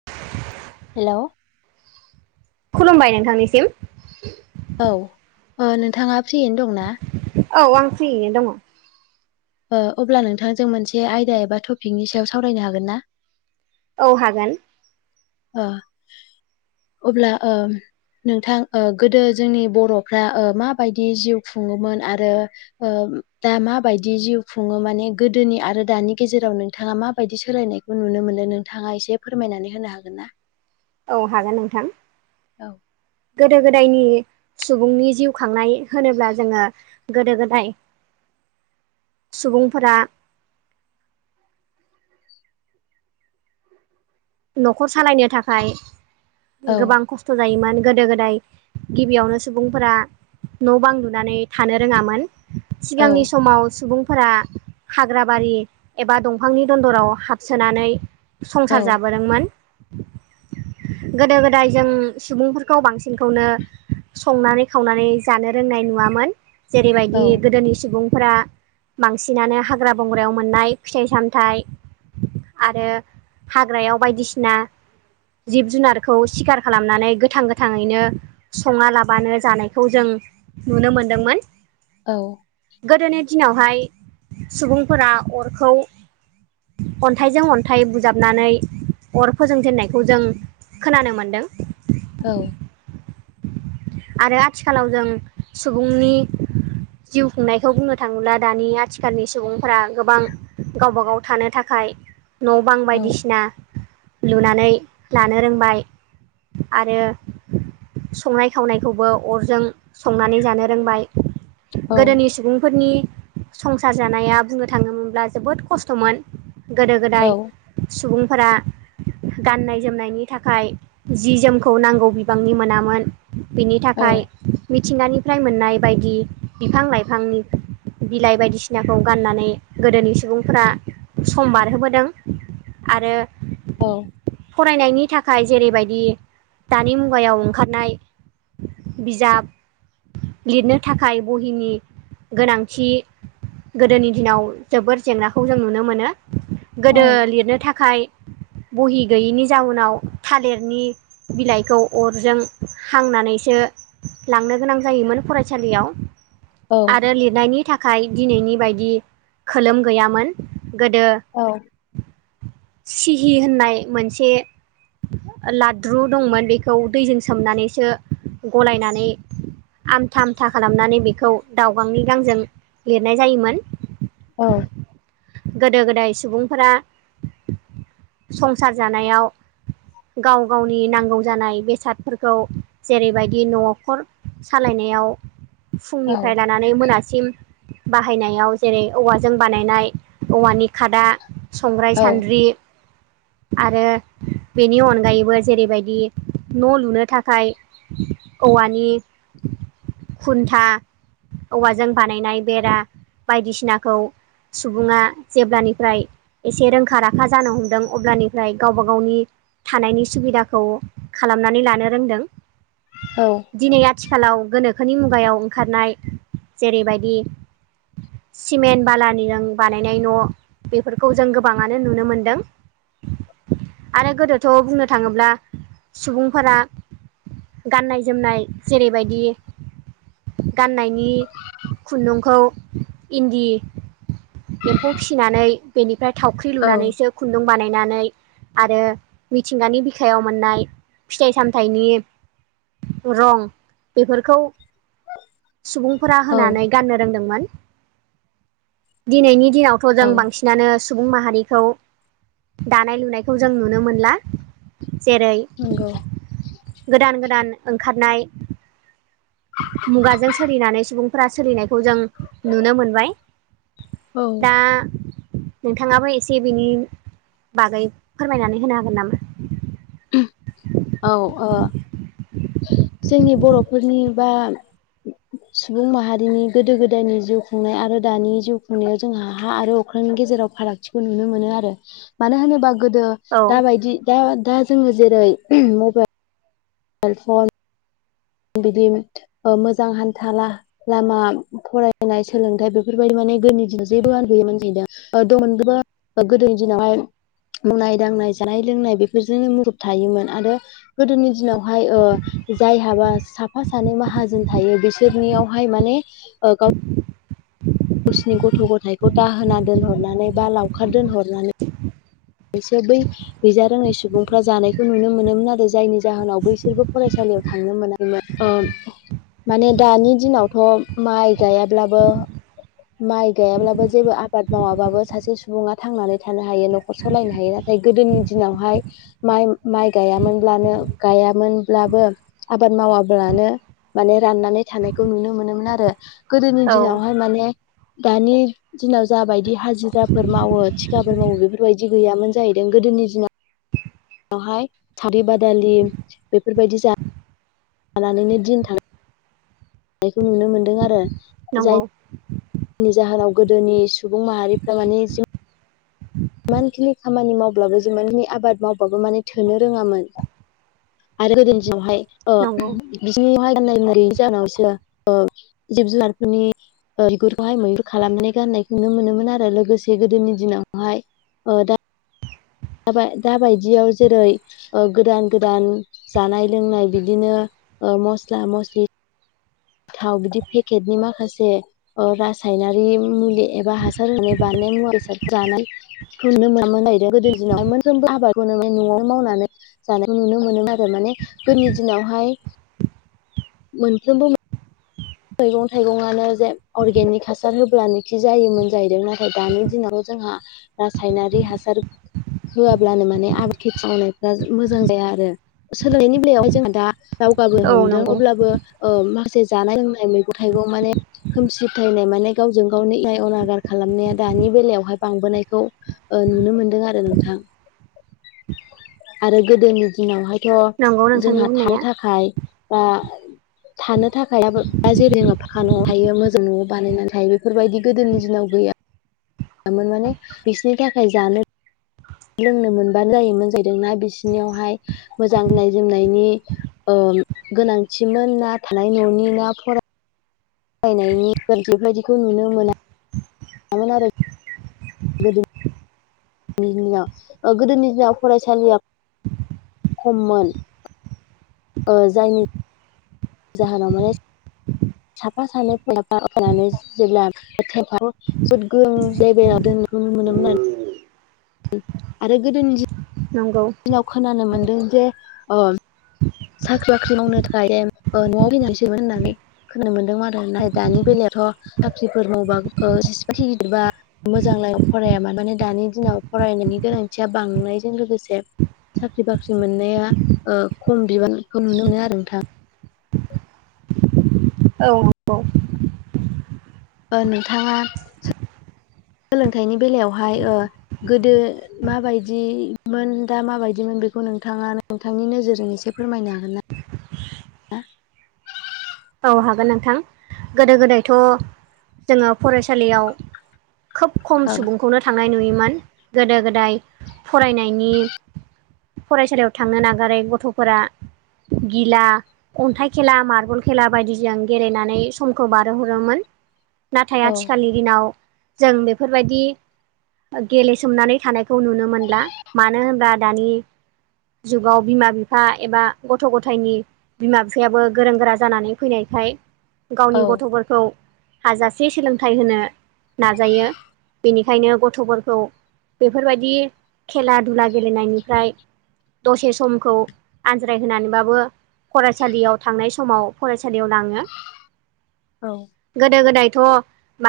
[inaudible] Hello खुलुमबाय नोंथांनिसिम औ ओ नोंथाङा फ्रियैनो दंना? औ आं फ्रियैनो दङ। अब्ला नोंथांजों मोनसे आयदा एबा टपिकनि सायाव सावरायनो हागोनना? औ हागोन ओ अब्ला ओ नोंथां ओ गोदो जोंनि बर'फ्रा ओ माबायदि जिउ खुङोमोन आरो ओ दा माबायदि जिउ खुङो माने गोदोनि आरो दानि गेजेराव नोंथाङा माबायदि सोलायनाय नुनो मोनो नोंथाङा एसे फोरमायनानै होनो हागोन ना? औ हागोन नोंथां। औ गोदो गोदायनि सुबुंनि जिउ खांनाय होनोब्ला जोङो गोदो गोदाय सुबुंफोरा न'खर सालायनो थाखाय औ गोबां खस थ' जायोमोन गोदो गोदाय गिबियावनो सुबुंफोरा न' बां लुनानै थानो रोङामोन औ सिगांनि समाव सुबुंफोरा हाग्रा बारि एबा दंफांनि दन्दराव हाबसोनानै स औ जाबोदोंमोन। गोदो गोदाय जों सुबुंफोरखौ बांसिनखौनो संनानै खावनानै जानो रोंनाय नुवामोन जेरैबायदि औ गोदोनि सुबुं फोरा बांसिनानो हाग्रा बंग्रायाव मोननाय फिथाइ सामथाइ आरो हाग्रायाव बायदिसिना जिब जुनारखौ सिखार खालामनानै गोथां गोथाङैनो सङा लाबानो जानायखौ जों नुनो मोनदोंमोन। औ गोदोनि दिनावहाय सुबुंफोरा अरखौ अन्थाइजों अन्थाइ बु जाबनानै अर फोजोंजेननायखौ जों खोनानो मोनदों औ आरो आथिखालाव जों सुबुंनि जिउ खुंनायखौ बुंनो थाङोब्ला दानि आथिखालनि सुबुंफोरा गोबां गावबागाव थानो थाखाय न' बां औ बायदिसिना लुनानै लानो रोंबाय आरो संनाय थावनायखौबो अरजों संनानै जानो रोंबाय औ गोदोनि सुबुंफोरनि संसार जानाया बुंनो थाङोमोनब्ला जोबोद खस्थ'मोन गोदो औ गोदाय सुबुंफोरा गाननाय जोमनायनि थाखाय जि जोमखौ नांगौ बिबांनि मोनामोन। बिनि थाखाय औ मिथिंगानिफ्राय मोननाय बायदि बिफां- लाइफांनि बिलाइ बायदिसिनाखौ गाननानै गोदोनि सुबुंफोरा सम बारहोबोदों आरो औ फरायनायनि थाखाय जेरैबायदि दानि मुगायाव ओंखारनाय बिजाब लिरनो थाखाय बहिनि गोनांथि गोदोनि दिनाव जोबोर जेंनाखौ जों नुनो मोनो गोदो लिरनो थाखाय बहि गैयैनि जाउनाव थालिरनि बिलाइखौ अरजों हांनानैसो लांनो गोनां जायोमोन फरायसालियाव औ आरो लिरनायनि थाखाय दिनैनि बायदि खोलोम गैयामोन गोदो औ सिहि होननाय मोनसे लाद्रु दंमोन बेखौ दैजों सोमनानैसो गलायनानै आमथा आमथा खालामनानै बेखौ दावगांनि गांजों लिरनाय जायोमोन औ गोदो गोदाय सुबुंफोरा संसार जानायाव गाव गावनि नांगौ जानाय बेसादफोरखौ जेरैबायदि नखर सालायनायाव औ फुंनिफ्राय लानानै मोनासिम बाहायनायाव जेरै औवाजों बानायनाय औवानि खादा संग्राय औ सान्द्रि आरो बेनि अनगायैबो जेरैबायदि न' लुनो थाखाय औवानि खुन्था औवाजों बानायनाय बेरा बायदिसिनाखौ सुबुङा जेब्लानिफ्राय एसे रोंखा राखा जानो हमदों अब्लानि ओमफ्राय गावबा गावनि थानायनि सुबिदाखौ खालामनानै लानो रोंदों औ दिनै आथिखालाव गोनोखोनि मुगायाव ओंखारनाय जेरैबायदि सिमेन्ट बालानिजों बानायनाय नबेफोरखौ जों गोबाङानो नुनो मोनदों आरो गोदोथ' बुंनो थाङोब्ला सुबुंफोरा गाननाय जोमनाय जेरैबायदि गाननायनि खुन्दुंखौ इन्दि एम्फौ फिसिनानै बेनिफ्राय थावख्रि औ लुनानैसो खुन्दुं बानाय बायनानै आरो मिथिंगानि बिखायाव मोननाय फिथाइ सामथाइनि रं बेफोरखौ सुबुंफोरा औ होनानै गाननो रोंदोंमोन। दिनैनि दिनाव जों औ बांसिनानो सुबुं माहारिखौ दानाय लुनायखौ जों नुनो मोनला जेरै नंगौ गोदान गोदान ओंखारनाय मुगाजों सोलिनानै सुबुंफोरा सोलिनायखौ जों नुनो मोनबाय औ दा नोंथाङाबो एसे बिनि बागै फोरमायनानै होनो हागोन नामा? औ ओ जोंनि बर'फोरनि बा सुबुं माहारिनि गोदो गोदायनि जिउ खुंनाय आरो दानि जिउ खुंनायाव जोंहा हा आरो अख्रांनि गेजेराव फारागथिखौ नुनो मोनो आरो। मानो होनोबा गोदो औ दाबायदि दा दा जोङो जेरै मबाइल फन बिदि ओ मोजां हान्था ला लामा, फरायनाय, सोलोंथाइ बेफोरबायदि माने गोदोनि दिनाव जेबोआनो गैयामोन नै दा ओ दंमोनबाबो गोदोनि दिनावहाय मावनाय दांनाय, जानाय लोंनाय बेफोरजोंनो मुखुब थायोमोन आरो गोदोनि दिनाव हाय ओ जाय हाबा सानै माहाजोन थायो बिसोरनियावहाय माने ओ गाव [inaudible] गावसिनि गथ' गथाइखौ दाहोना दोनहरनानै बा लावखार दोनहरनानै बैसो बै गैजा रोङै सुबुंफ्रा जानायखौ नुनो मोनोमोन आरो। जायनि जाहोनाव बैसोरबो फरायसालियाव थांनो मोना‌ मोन ओ माने दानि दिनावथ' माइ गायाब्लाबो माइ गायाब्लाबो जेबो आबाद मावाबाबो सासे सुबुङा थांनानै थानो हायो। नख खर सलायनो हायो। नाथाय गोदोनि दिनावहाय माइ माइ गायामोनब्लानो गायामोनब्लाबो आबाद मावाब्लानो माने राननानै थानायखौ नुनो मोनोमोन आरो। गोदोनि औ दिनावहाय माने दानि दिनाव जाबायदि हाजि जिराफोर मावो थिखाफोर मावो बेफोरबायदि गैयामोन जाहैदों। गोदोनि दिनाव वहाय सावरि बादालि बेफोरबायदि जा लानानैनो दिन थां नायखौ नुनो मोन्दों आरो। नंगौ। जायनि जाहोनाव गोदोनि सुबुं माहारिफ्रा माने जों इमान खिनि खामानि मावब्लाबो, जिमानखिनि आबाद मावबाबो माने थोनो रोङामोन। आरो गोदोनि दिनावहाय ओ नंगौ [unintelligible] जाहोनावसो ओ जिब जुनारफोरनि ओ बिगुरखौहाय मैहुर खालामनानै गान्नायखौ नुनो मोनोमोन आरो लोगोसे गोदोनि दिनावहाय ओ दा दाबाय दाबायदियाव जेरै ओ गोदान गोदान जानाय लोंनाय बिदिनो ओ मस्ला मस्लि थाव, बिदि पेकेटनि माखासे ओ रासायनारि मुलि एबा हासार होनाय बानायनाय मुवा बेसादफोरानो खौ नुनो मोनामोन जाहैदों। गोदो दिनाव मोनफ्रामबो आबादखौ माने न'आवनो मावनानै जानाय नुनो मोनोमोन आरो, माने गोदोनि दिनावहाय मोनफ्रोमबो मै मैगं थाइगंआनो जे अर्गेनिक हासार होब्लानो खि जायोमोन जाहैदों। नाथाय दानि दिनावथ' जोंहा रासायनारि हासार होआब्लानो माने आबाद खेथि मावनायफ्रा मोजां जाया आरो। सोलोंनायनि बेलायावहाय जोंहा दा दावगाबो औ हमदों नंगौ अब्लाबो ओ माखासे जानाय लोंनाय नाय मैगं थाइगं माने खोमसि फोथायनाय माने गावजों गावनो इनाय अनागार खालामनाया दानि बेलायावहाय बांबोनायखौ ओ नुनो मोनदों आरो नोंथां आरो गोदोनि दिनावहाय थ' नंगौ नोंथांनि जोंहा थानो बुंनाया थाखाय बा थानो थाखायबाबो दा जेरै जोङो फाखा न'आव थायो, मोजां न'आव बानायनानै थायो। बेफोरबायदि गोदोनि दिनाव गैया मोन माने बिसोरनि थाखाय जानो लोंनो मोनबानो जायोमोन जाहैदों ना बिसिनियावहाय मोजां गाननाय जोमनायनि ओम गोनांथिमोन ना थानाय न'नि ना फरा रायनायनि बेफोर बेफोरबायदिखौ नुनो मोना नामोन आरो। गोदो दिनाव गोदोनि दिनाव फरायसालिया, खममोन ओ जायनि जाहानाव माने साफा सानैफा फानै जेब्ला थेफाव फुद [unintelligible] लेबेलाव नुनो मोनोमोन आरो आरो गोदोनि जि नंगौ खोनानो मोनदों जे ओ साख्रि बाख्रि मावनो थाखाय न'आव फैनानैसोमोन होननानै खोननो मोनदोंमोन आरो नाय दानि बेलायावथ साख्रिफोर मावबा ओ जेसेबाखिनि बिबा मोजांलाय फराया माबानो दानि दिनाव फरायनायनि गोनांथिया बांनायजों लोगोसे साख्रि बाख्रि मोननाया ओ खम बिबानखौ नुनो मोनो आरो नोंथां। औ नंगौ। ओ नोंथाङा सोलोंथाइनि बेलायावहाय ओ गोदो माबायदिमोन दा माबायदिमोन बेखौ नोंथाङा नोंथांनि नोजोरजों एसे फोरमायनो हागोन ना औ हागोन नोंथां गोदो गोदायथ जोङो फरायसालियाव खोब खम औ सुबुंखौनो थांनाय नुयोमोन गोदो गोदाय फरायनायनि फरायसालियाव थांनो नागारै गथफोरा गिला अन्थाइ खेला मार्बल खेला बायदिजों गेलेनानै समखौ बारहोहरोमोन नाथाय औ आथिखालनि दिनाव जों बेफोरबायदि गेलेसोमनानै थानायखौ नुनो मोनला मानो होनबा दानि जुगाव बिमा बिफा एबा गथ' गथायनि बिमा बिफायाबो गोरों गोरा जानानै फैनायखाय औ गावनि गथ' खौ हाजासे सोलोंथाइ होनो नाजायो। बेनिखायनो गथफोरखौ बेफोरबायदि खेला दुला गेलेनायनिफ्राय दसे समखौ आनज्रायहोनानैबाबो फरायसालियाव थांनाय समाव फरायसालियाव लाङो औ गोदो गोदायथ'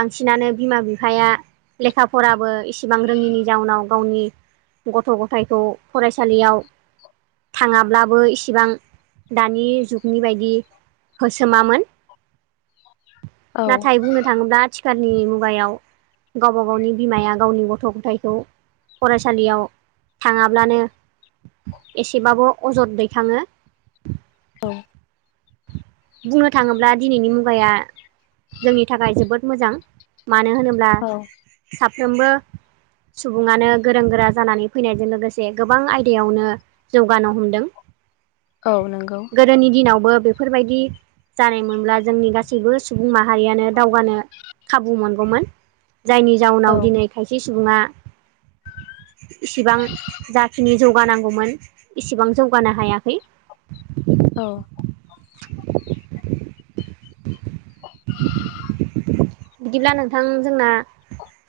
बांसिनानो बिमा बिफाया लेखा फराबो इसिबां रोङिनि जाउनाव गावनि गथ गथायखौ फरायसालियाव थाङाब्लाबो इसिबां दानि जुगनि बायदि होसोमामोन औ नाथाय बुंनो थाङोब्ला आथिखारनि मुगायाव गावबा गावनि बिमाया गावनि गथ' गथाइखौ फरायसालियाव थाङाब्लानो एसेबाबो अजद दैखाङो। बुंनो थाङोब्ला दिनैनि मुगाया जोंनि थाखाय जोबोद मोजां मानो होनोब्ला औ ना साफ्रोमबो सुबुङानो गोरों गोरा जानानै फैनायजों लोगोसे गोबां आयदायावनो जौगानो हमदों औ नोंगौ। गोदोनि दिनावबो बेफोरबायदि जानायमोनब्ला जोंनि गासैबो सुबुं माहारियानो दावगानो खाबु मोनगौमोन जायनि औ जाउनाव दिनै खायसे सुबुङा इसिबां जाखिनि जौगानांगौमोन इसिबां जौगानो हायाखै। औ बिदिब्ला नोंथां जोंना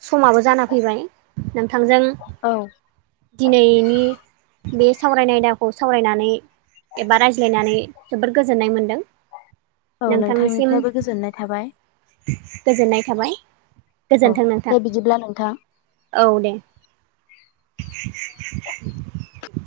समाबो जाना फैबाय नोंथांजों औ दिनैनि बे सावरायनाय आयदा खौ सावरायनानै एबा रायज्लायनानै जोबोद गोजोननाय मोनदों। औ नोंथांनिसिम नोंथांनिफ्रायबो गोजोननाय थाबाय जोननाय थाबाय औ गोजोन्थों नोंथां। दे बिदिब्ला नोंथां। औ दे।